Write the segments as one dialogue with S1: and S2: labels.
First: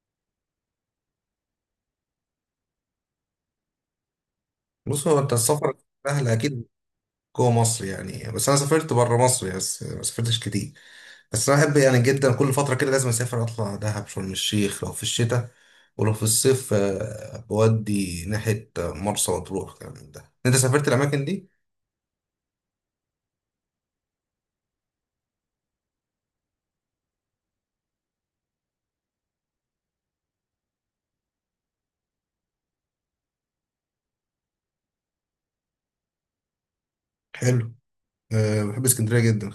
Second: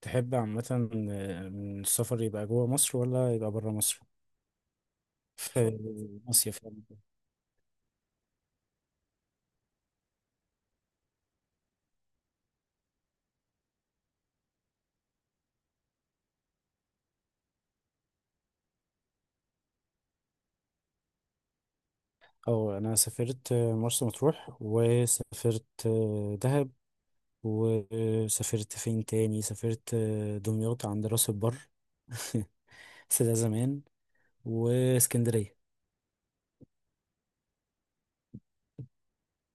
S1: تحب عامة، من السفر يبقى جوه مصر ولا يبقى بره مصر؟
S2: بص هو انت السفر
S1: في
S2: سهل
S1: مصيف
S2: اكيد.
S1: يعني.
S2: جوه مصر يعني، بس انا سافرت بره مصر يعني، بس ما سافرتش كتير. بس انا بحب يعني جدا كل فتره كده لازم اسافر اطلع دهب شرم الشيخ لو في الشتاء، ولو في الصيف بودي ناحيه مرسى مطروح كلام من ده. انت سافرت الاماكن دي؟
S1: أو أنا سافرت مرسى مطروح، وسافرت دهب، وسافرت فين تاني؟ سافرت دمياط عند راس البر بس ده زمان. واسكندرية،
S2: حلو. أه بحب اسكندريه جدا.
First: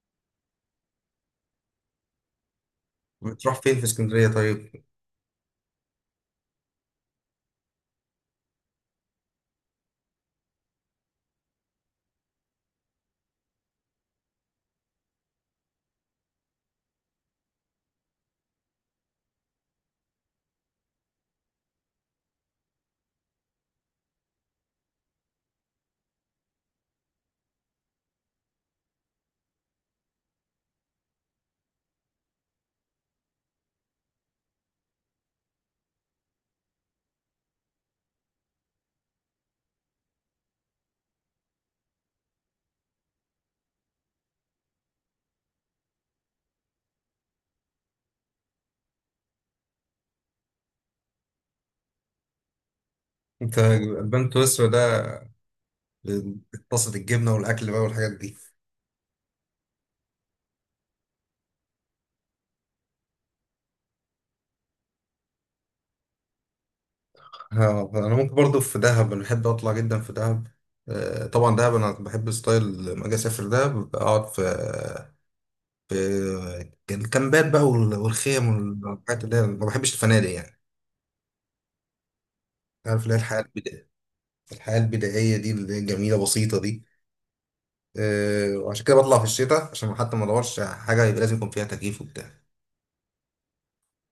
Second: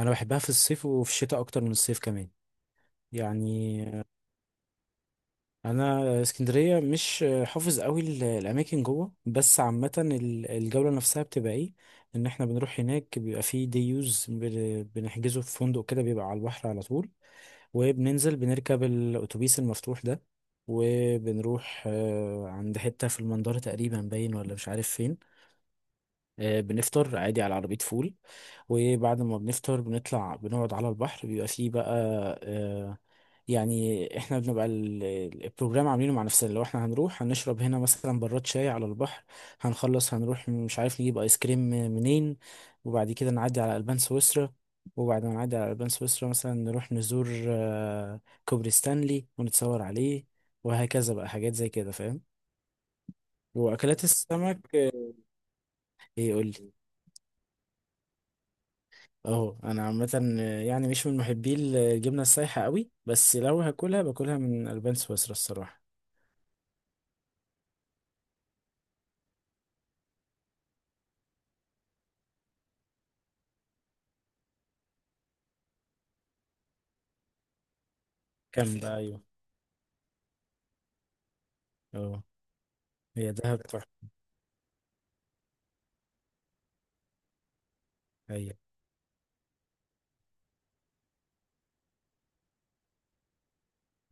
S1: أنا بحبها في الصيف وفي الشتاء أكتر من الصيف كمان
S2: بتروح فين
S1: يعني.
S2: في اسكندريه طيب؟
S1: انا اسكندريه مش حافظ قوي الاماكن جوه، بس عامه الجوله نفسها بتبقى ايه؟ ان احنا بنروح هناك بيبقى فيه دي يوز بنحجزه في فندق كده بيبقى على البحر على طول، وبننزل بنركب الاتوبيس المفتوح ده، وبنروح عند حته في المنظره تقريبا باين ولا مش عارف فين. بنفطر عادي على عربيه فول، وبعد ما بنفطر بنطلع بنقعد على البحر بيبقى فيه بقى. آه، يعني احنا بنبقى البروجرام عاملينه مع نفسنا. لو احنا هنروح هنشرب هنا مثلا براد شاي على البحر، هنخلص هنروح مش عارف نجيب ايس كريم منين، وبعد كده نعدي على البان سويسرا، وبعد ما نعدي على البان سويسرا مثلا نروح نزور كوبري ستانلي ونتصور عليه، وهكذا بقى حاجات زي كده فاهم.
S2: انت
S1: واكلات
S2: البان سويسرا
S1: السمك
S2: ده،
S1: ايه قول لي.
S2: بتقصد الجبنه والاكل بقى والحاجات دي؟
S1: اهو انا عامه يعني مش من محبي الجبنه السايحه قوي، بس لو هاكلها باكلها من البان سويسرا الصراحه.
S2: ها، انا ممكن برضو في دهب، انا بحب اطلع جدا في دهب. طبعا دهب انا بحب ستايل، لما اجي اسافر دهب اقعد في الكامبات بقى والخيم
S1: كم بقى؟
S2: والحاجات، اللي هي ما بحبش الفنادق يعني.
S1: ايوه.
S2: عارف اللي هي
S1: هي
S2: الحياه
S1: دهب
S2: البدائيه،
S1: تحفة.
S2: الحياه البدائيه دي اللي هي جميله بسيطه دي.
S1: هي
S2: وعشان كده بطلع في الشتاء، عشان حتى ما ادورش على حاجه يبقى لازم يكون فيها تكييف وبتاع.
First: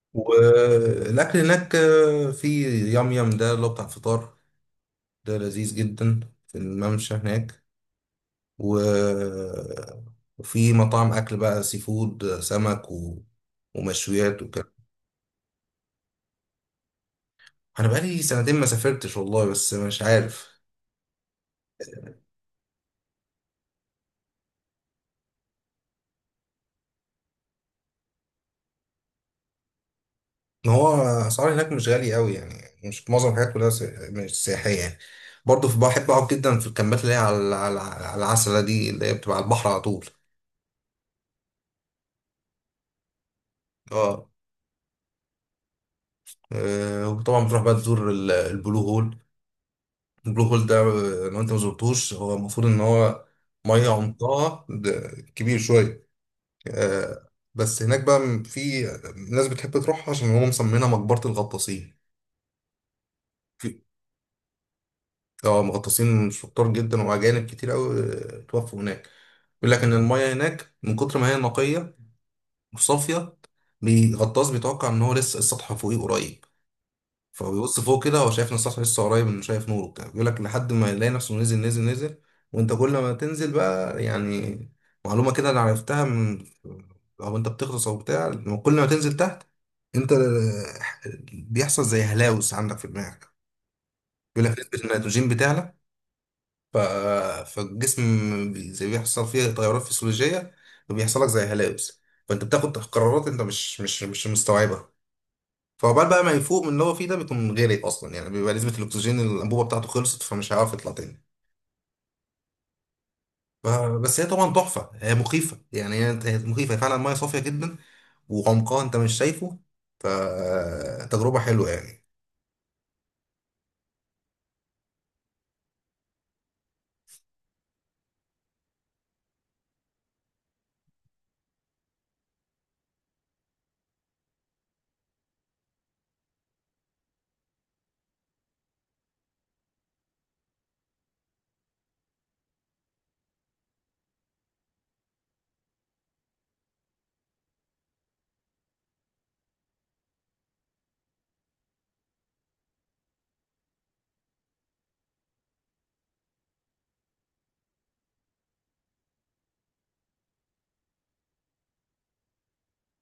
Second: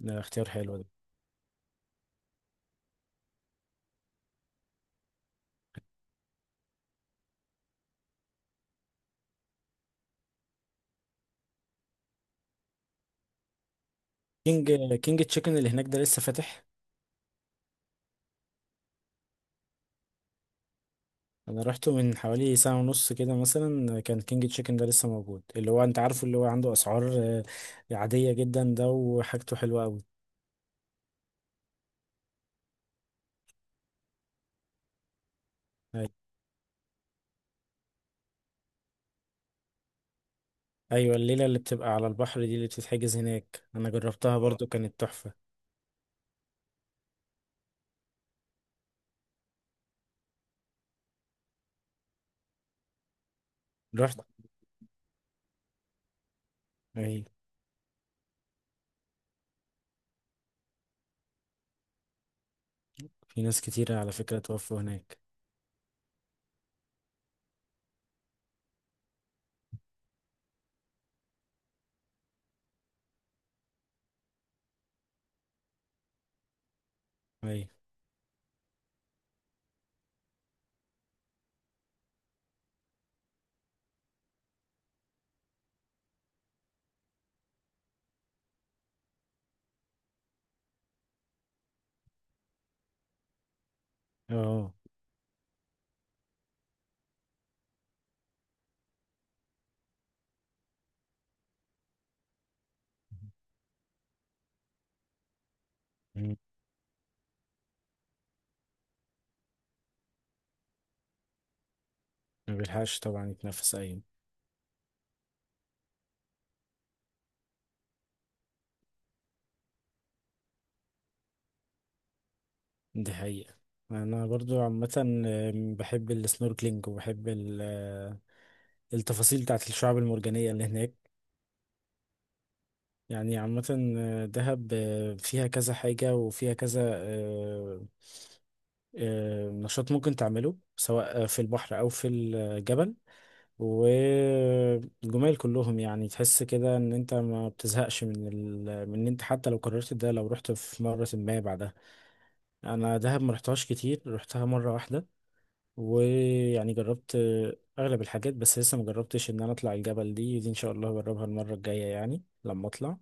S1: ده اختيار حلو ده.
S2: والاكل هناك في يام يام ده اللي هو بتاع الفطار، ده لذيذ جدا، في الممشى هناك. و... وفي مطاعم اكل بقى سي فود سمك ومشويات
S1: كينج
S2: وكده.
S1: كينج تشيكن اللي هناك ده لسه فاتح؟
S2: انا بقالي سنتين ما سافرتش والله، بس مش عارف.
S1: انا رحته من حوالي ساعة ونص كده، مثلا كان كينج تشيكن ده لسه موجود، اللي هو انت عارفه اللي هو عنده اسعار عادية جدا، ده وحاجته حلوة قوي.
S2: ما هو اسعار هناك مش غالي قوي يعني، مش معظم الحاجات كلها مش سياحيه يعني. برضه في، بحب اقعد جدا في الكامبات اللي هي على العسله دي، اللي هي بتبقى على البحر على طول.
S1: ايوه، الليلة اللي بتبقى على البحر دي اللي بتتحجز هناك انا
S2: اه.
S1: جربتها برضو، كانت تحفة.
S2: وطبعا بتروح بقى تزور البلو هول. البلو هول ده لو انت ما زرتوش، هو المفروض ان هو ميه
S1: رحت.
S2: عمقها ده، كبير شويه.
S1: ايوه.
S2: آه، بس هناك بقى في ناس بتحب تروحها عشان هو مسمينها مقبرة الغطاسين.
S1: في ناس
S2: في
S1: كتيرة على فكرة توفوا هناك.
S2: اه مغطاسين شطار جدا وأجانب كتير أوي توفوا هناك. بيقول لك إن المية هناك من كتر ما هي نقية وصافية. الغطاس بيتوقع إن هو لسه السطح فوقيه قريب.
S1: ايوه.
S2: فبيبص فوق كده هو شايف ان السطح لسه قريب، انه شايف نوره كده، بيقول لك لحد ما يلاقي نفسه نزل نزل نزل. وانت كل ما تنزل بقى يعني، معلومة كده انا عرفتها من، او انت بتغطس او بتاع، لما كل ما تنزل تحت انت بيحصل زي هلاوس عندك في دماغك. بيقول لك
S1: اه.
S2: نسبة النيتروجين بتعلى ف... فالجسم، زي بيحصل فيه تغيرات فسيولوجية وبيحصل لك زي هلاوس. فانت بتاخد قرارات انت مش مستوعبها. فعقبال بقى ما
S1: مم.
S2: يفوق من اللي هو فيه ده، بيكون غرق اصلا يعني، بيبقى نسبه الاكسجين اللي الانبوبه بتاعته خلصت فمش هيعرف يطلع تاني.
S1: ما بيلحقش طبعا
S2: ف-
S1: يتنفس، ايوه.
S2: بس هي طبعا تحفه، هي مخيفه يعني، هي مخيفه، هي فعلا ميه صافيه جدا وعمقها انت مش شايفه. فتجربه حلوه يعني.
S1: دي حقيقة. أنا برضو عامة بحب السنوركلينج وبحب التفاصيل بتاعت الشعاب المرجانية اللي هناك. يعني عامة دهب فيها كذا حاجة وفيها كذا، نشاط ممكن تعمله سواء في البحر أو في الجبل. والجمال كلهم، يعني تحس كده إن أنت ما بتزهقش من إن أنت، حتى لو قررت ده لو رحت في مرة ما بعدها. أنا دهب ما رحتهاش كتير، رحتها مرة واحدة، ويعني جربت اغلب الحاجات. بس لسه ما جربتش ان انا اطلع الجبل دي، دي ان شاء الله هجربها المره الجايه يعني لما اطلع.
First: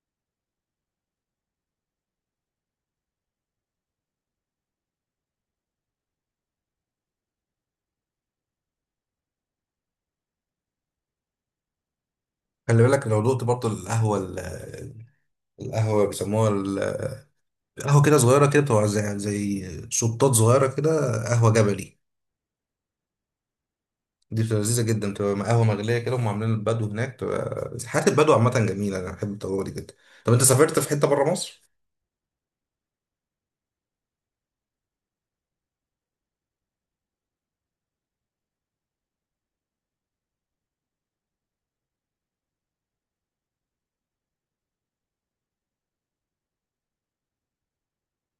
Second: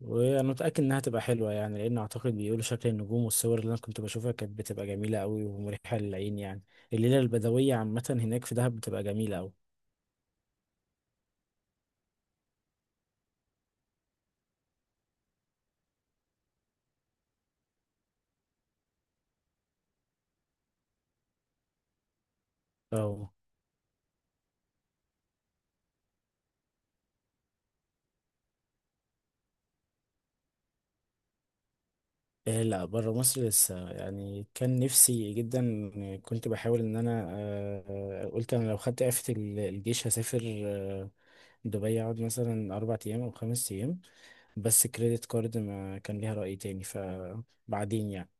S1: وانا متاكد انها تبقى حلوه، يعني لان اعتقد بيقولوا شكل النجوم والصور اللي انا كنت بشوفها كانت بتبقى جميله قوي ومريحه للعين يعني. الليله البدويه عامه هناك في دهب بتبقى جميله قوي.
S2: خلي بالك لو دقت برضه القهوه القهوه بيسموها قهوه كده صغيره كده بتبقى زي شطات صغيره كده، قهوه جبلي.
S1: اه.
S2: دي بتبقى لذيذه جدا، بتبقى قهوه مغليه كده، هم عاملين البدو هناك، بتبقى حياه البدو عامه جميله، انا بحب التجربه دي جدا. طب انت سافرت في حته بره مصر؟
S1: إيه، لا، بره مصر لسه، يعني كان نفسي جدا. كنت بحاول ان انا، قلت انا لو خدت اعفة الجيش هسافر آه، دبي، اقعد مثلا 4 ايام او 5 ايام. بس كريدت كارد ما كان ليها رأي تاني فبعدين يعني.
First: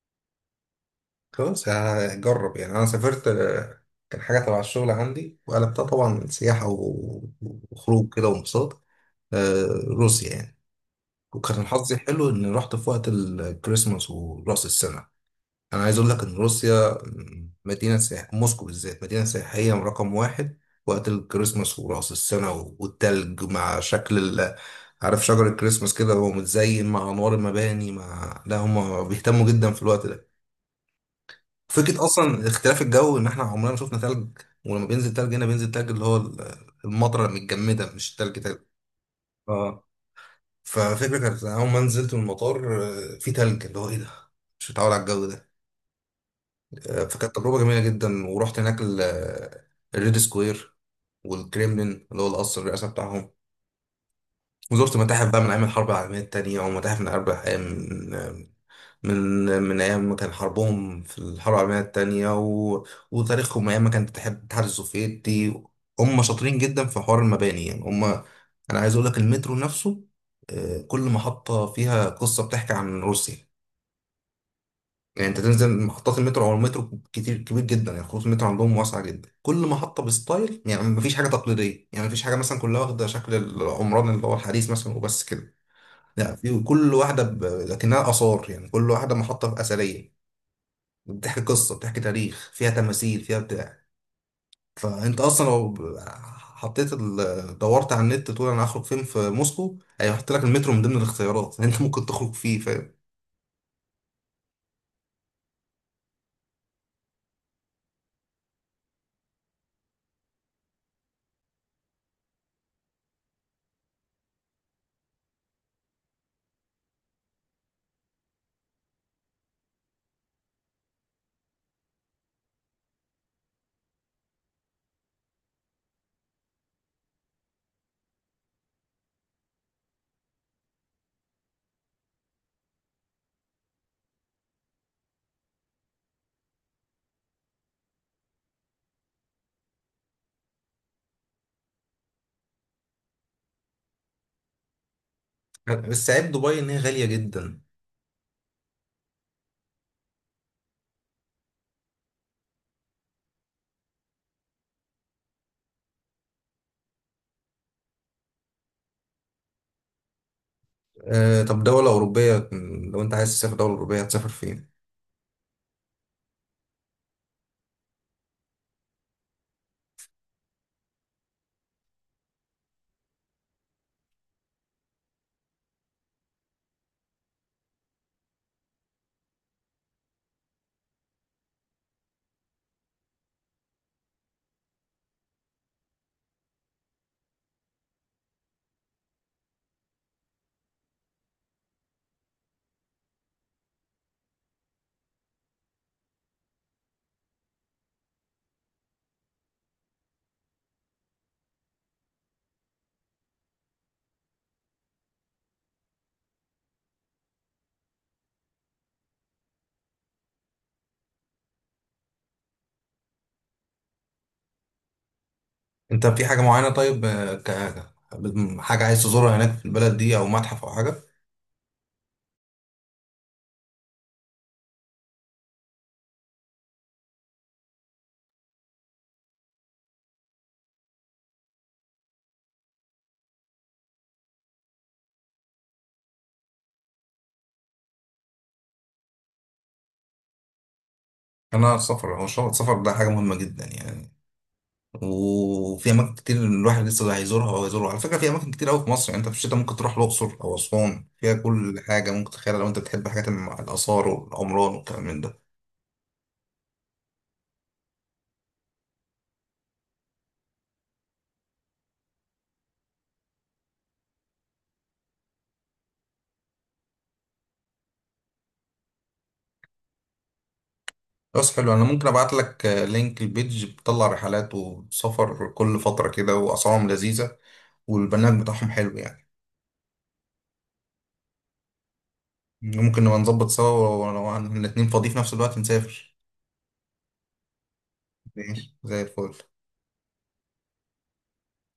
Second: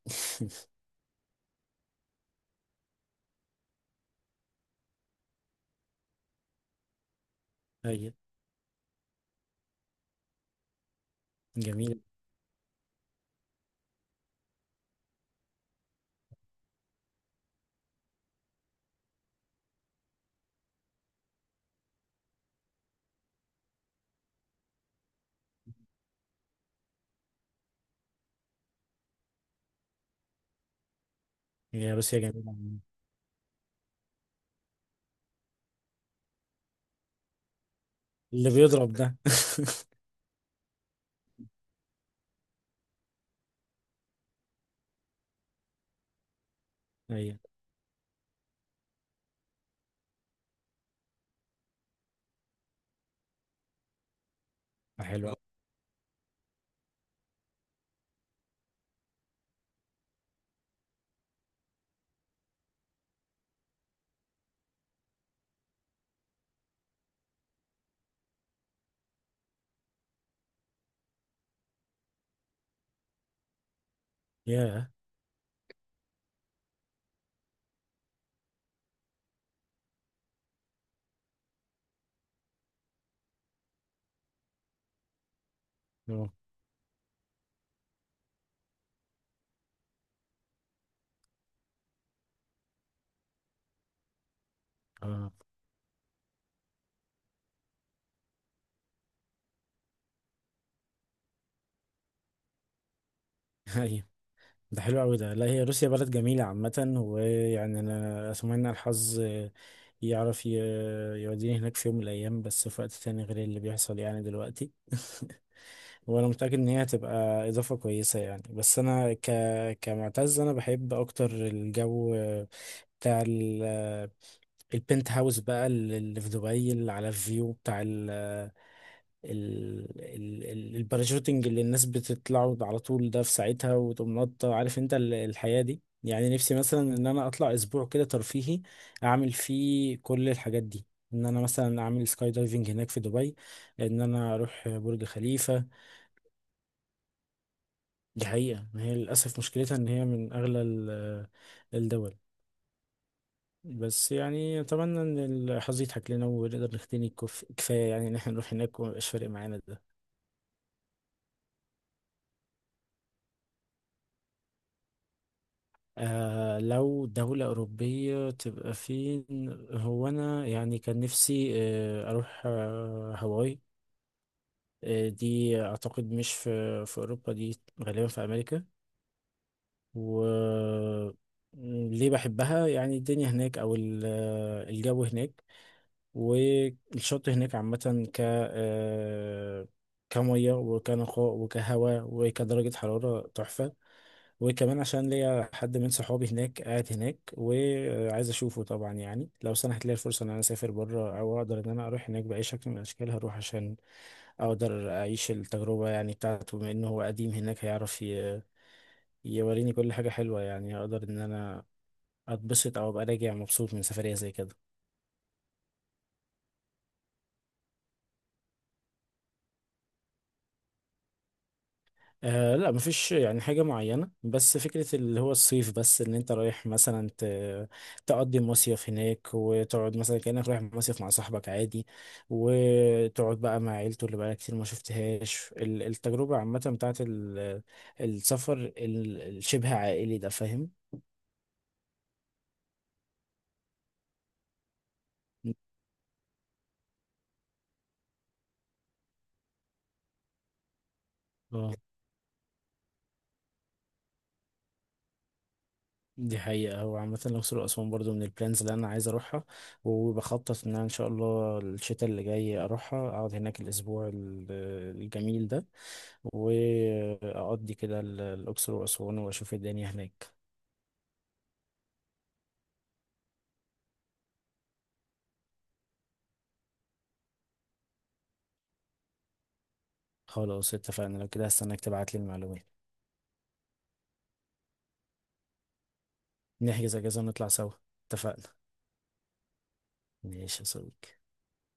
S2: خلاص هجرب يعني. انا سافرت كان حاجه تبع الشغل عندي وقلبتها طبعا سياحه
S1: أيوة.
S2: وخروج كده وانبساط، روسيا يعني. وكان حظي
S1: جميل.
S2: حلو اني رحت في وقت الكريسماس وراس السنه. انا عايز اقول لك ان روسيا مدينه سياح، موسكو بالذات مدينه سياحيه رقم واحد. وقت الكريسماس وراس السنه والتلج مع شكل عارف شجر الكريسماس كده هو متزين مع انوار المباني، مع لا هم بيهتموا جدا في الوقت ده.
S1: يا
S2: فكرة
S1: روسيا جميلة
S2: أصلا
S1: عموماً.
S2: اختلاف الجو، إن إحنا عمرنا ما شفنا تلج. ولما بينزل تلج هنا، بينزل تلج اللي هو المطرة المتجمدة، مش تلج
S1: اللي
S2: تلج.
S1: بيضرب ده.
S2: اه. ففكرة كانت أول ما نزلت من المطار في تلج، اللي هو إيه ده، مش متعود على الجو ده. فكانت
S1: أيوة.
S2: تجربة جميلة جدا. ورحت هناك الريد سكوير، والكريملين اللي هو القصر الرئاسة بتاعهم. وزرت
S1: ده حلو
S2: متاحف
S1: آه.
S2: بقى من أيام الحرب العالمية التانية، ومتاحف من 4 أيام. من من ايام ما كان حربهم في الحرب العالميه الثانيه وتاريخهم ايام ما كان الاتحاد السوفيتي. هم شاطرين جدا في حوار المباني يعني. هم، انا عايز اقول لك المترو نفسه كل محطه فيها قصه بتحكي عن روسيا.
S1: يا.
S2: يعني انت تنزل محطات المترو، او المترو كتير كبير جدا يعني، خطوط المترو عندهم واسعه جدا، كل محطه بستايل يعني، مفيش حاجه تقليديه يعني، مفيش حاجه مثلا كلها واخده شكل العمران اللي هو الحديث مثلا وبس كده.
S1: اه.
S2: لا، في كل واحده لكنها اثار يعني، كل واحده محطه اثريه، بتحكي قصة، بتحكي تاريخ، فيها تماثيل، فيها بتاع. فانت
S1: آه.
S2: اصلا لو حطيت ال... دورت على النت تقول انا هخرج فين في موسكو، هيحط لك المترو من ضمن الاختيارات اللي انت ممكن تخرج فيه، فاهم؟
S1: أيوة. ده حلو أوي ده. لا، هي روسيا بلد جميلة عامة، ويعني أنا أتمنى الحظ يعرف يوديني هناك في يوم من الأيام، بس في وقت تاني غير اللي بيحصل يعني دلوقتي. وانا متاكد ان هي هتبقى اضافه كويسه يعني، بس انا كمعتز انا بحب اكتر الجو بتاع البنت هاوس بقى اللي في دبي، اللي على الفيو بتاع الباراشوتنج، اللي الناس بتطلعوا على طول ده في ساعتها وتقوم نطة، عارف انت الحياه دي. يعني نفسي مثلا ان انا اطلع اسبوع كده ترفيهي، اعمل فيه كل الحاجات دي. ان انا مثلا اعمل سكاي دايفنج هناك في دبي، ان انا اروح برج خليفة.
S2: بس عيب دبي ان هي غالية جدا.
S1: دي حقيقة، ما هي للأسف مشكلتها إن هي من أغلى الدول. بس يعني أتمنى إن الحظ يضحك لنا ونقدر نغتني كفاية، يعني إن إحنا نروح هناك وميبقاش فارق معانا ده.
S2: طب دولة أوروبية، لو انت عايز تسافر دولة أوروبية هتسافر فين؟
S1: لو دولة أوروبية تبقى فين؟ هو أنا يعني كان نفسي أروح هاواي. دي أعتقد مش في أوروبا، دي غالبا في أمريكا. و، ليه بحبها؟ يعني الدنيا هناك أو الجو هناك والشط هناك عامة، ك آه، كمية وكنقاء وكهواء وكدرجة حرارة تحفة. وكمان عشان ليا حد من صحابي هناك قاعد هناك وعايز أشوفه، طبعا يعني لو سنحت لي الفرصة إن أنا أسافر بره أو أقدر إن أنا أروح هناك بأي شكل من الأشكال هروح، عشان أقدر أعيش التجربة يعني بتاعته، بما إنه هو قديم هناك هيعرف يوريني كل حاجة حلوة، يعني هقدر إن أنا أتبسط أو أبقى راجع مبسوط من سفرية زي كده.
S2: انت في حاجة معينة طيب، حاجة عايز تزورها هناك في البلد دي، او متحف او حاجة؟
S1: آه لا، مفيش يعني حاجة معينة، بس فكرة اللي هو الصيف، بس ان انت رايح مثلا تقضي مصيف هناك وتقعد مثلا كأنك رايح مصيف مع صاحبك عادي، وتقعد بقى مع عيلته اللي بقى كتير ما شفتهاش، التجربة عامة بتاعت السفر الشبه عائلي ده فاهم.
S2: انا السفر هو السفر ده حاجة مهمة جدا يعني. وفي اماكن كتير الواحد لسه هيزورها، او هيزورها على فكره. في اماكن كتير قوي في مصر يعني، انت في الشتاء ممكن تروح الاقصر او اسوان، فيها
S1: اه،
S2: كل حاجه ممكن تتخيلها لو انت بتحب حاجات الاثار والعمران والكلام من ده.
S1: دي حقيقة. هو عامة الأقصر وأسوان برضو من البلانز اللي أنا عايز أروحها، وبخطط إن أنا إن شاء الله الشتاء اللي جاي أروحها أقعد هناك الأسبوع الجميل ده، واقضي كده الاقصر واسوان واشوف الدنيا هناك.
S2: بس حلو، انا ممكن ابعت لك لينك البيج بتطلع رحلات وسفر كل فتره كده، واسعارهم لذيذه، والبرنامج بتاعهم حلو يعني.
S1: خلاص اتفقنا، لو كده هستناك تبعت لي المعلومات.
S2: ممكن نبقى نظبط سوا، ولو احنا الاتنين فاضيين في نفس الوقت نسافر.
S1: نحجز اجازة ونطلع سوا. اتفقنا.
S2: ماشي زي الفل.
S1: ماشي يا صديقي.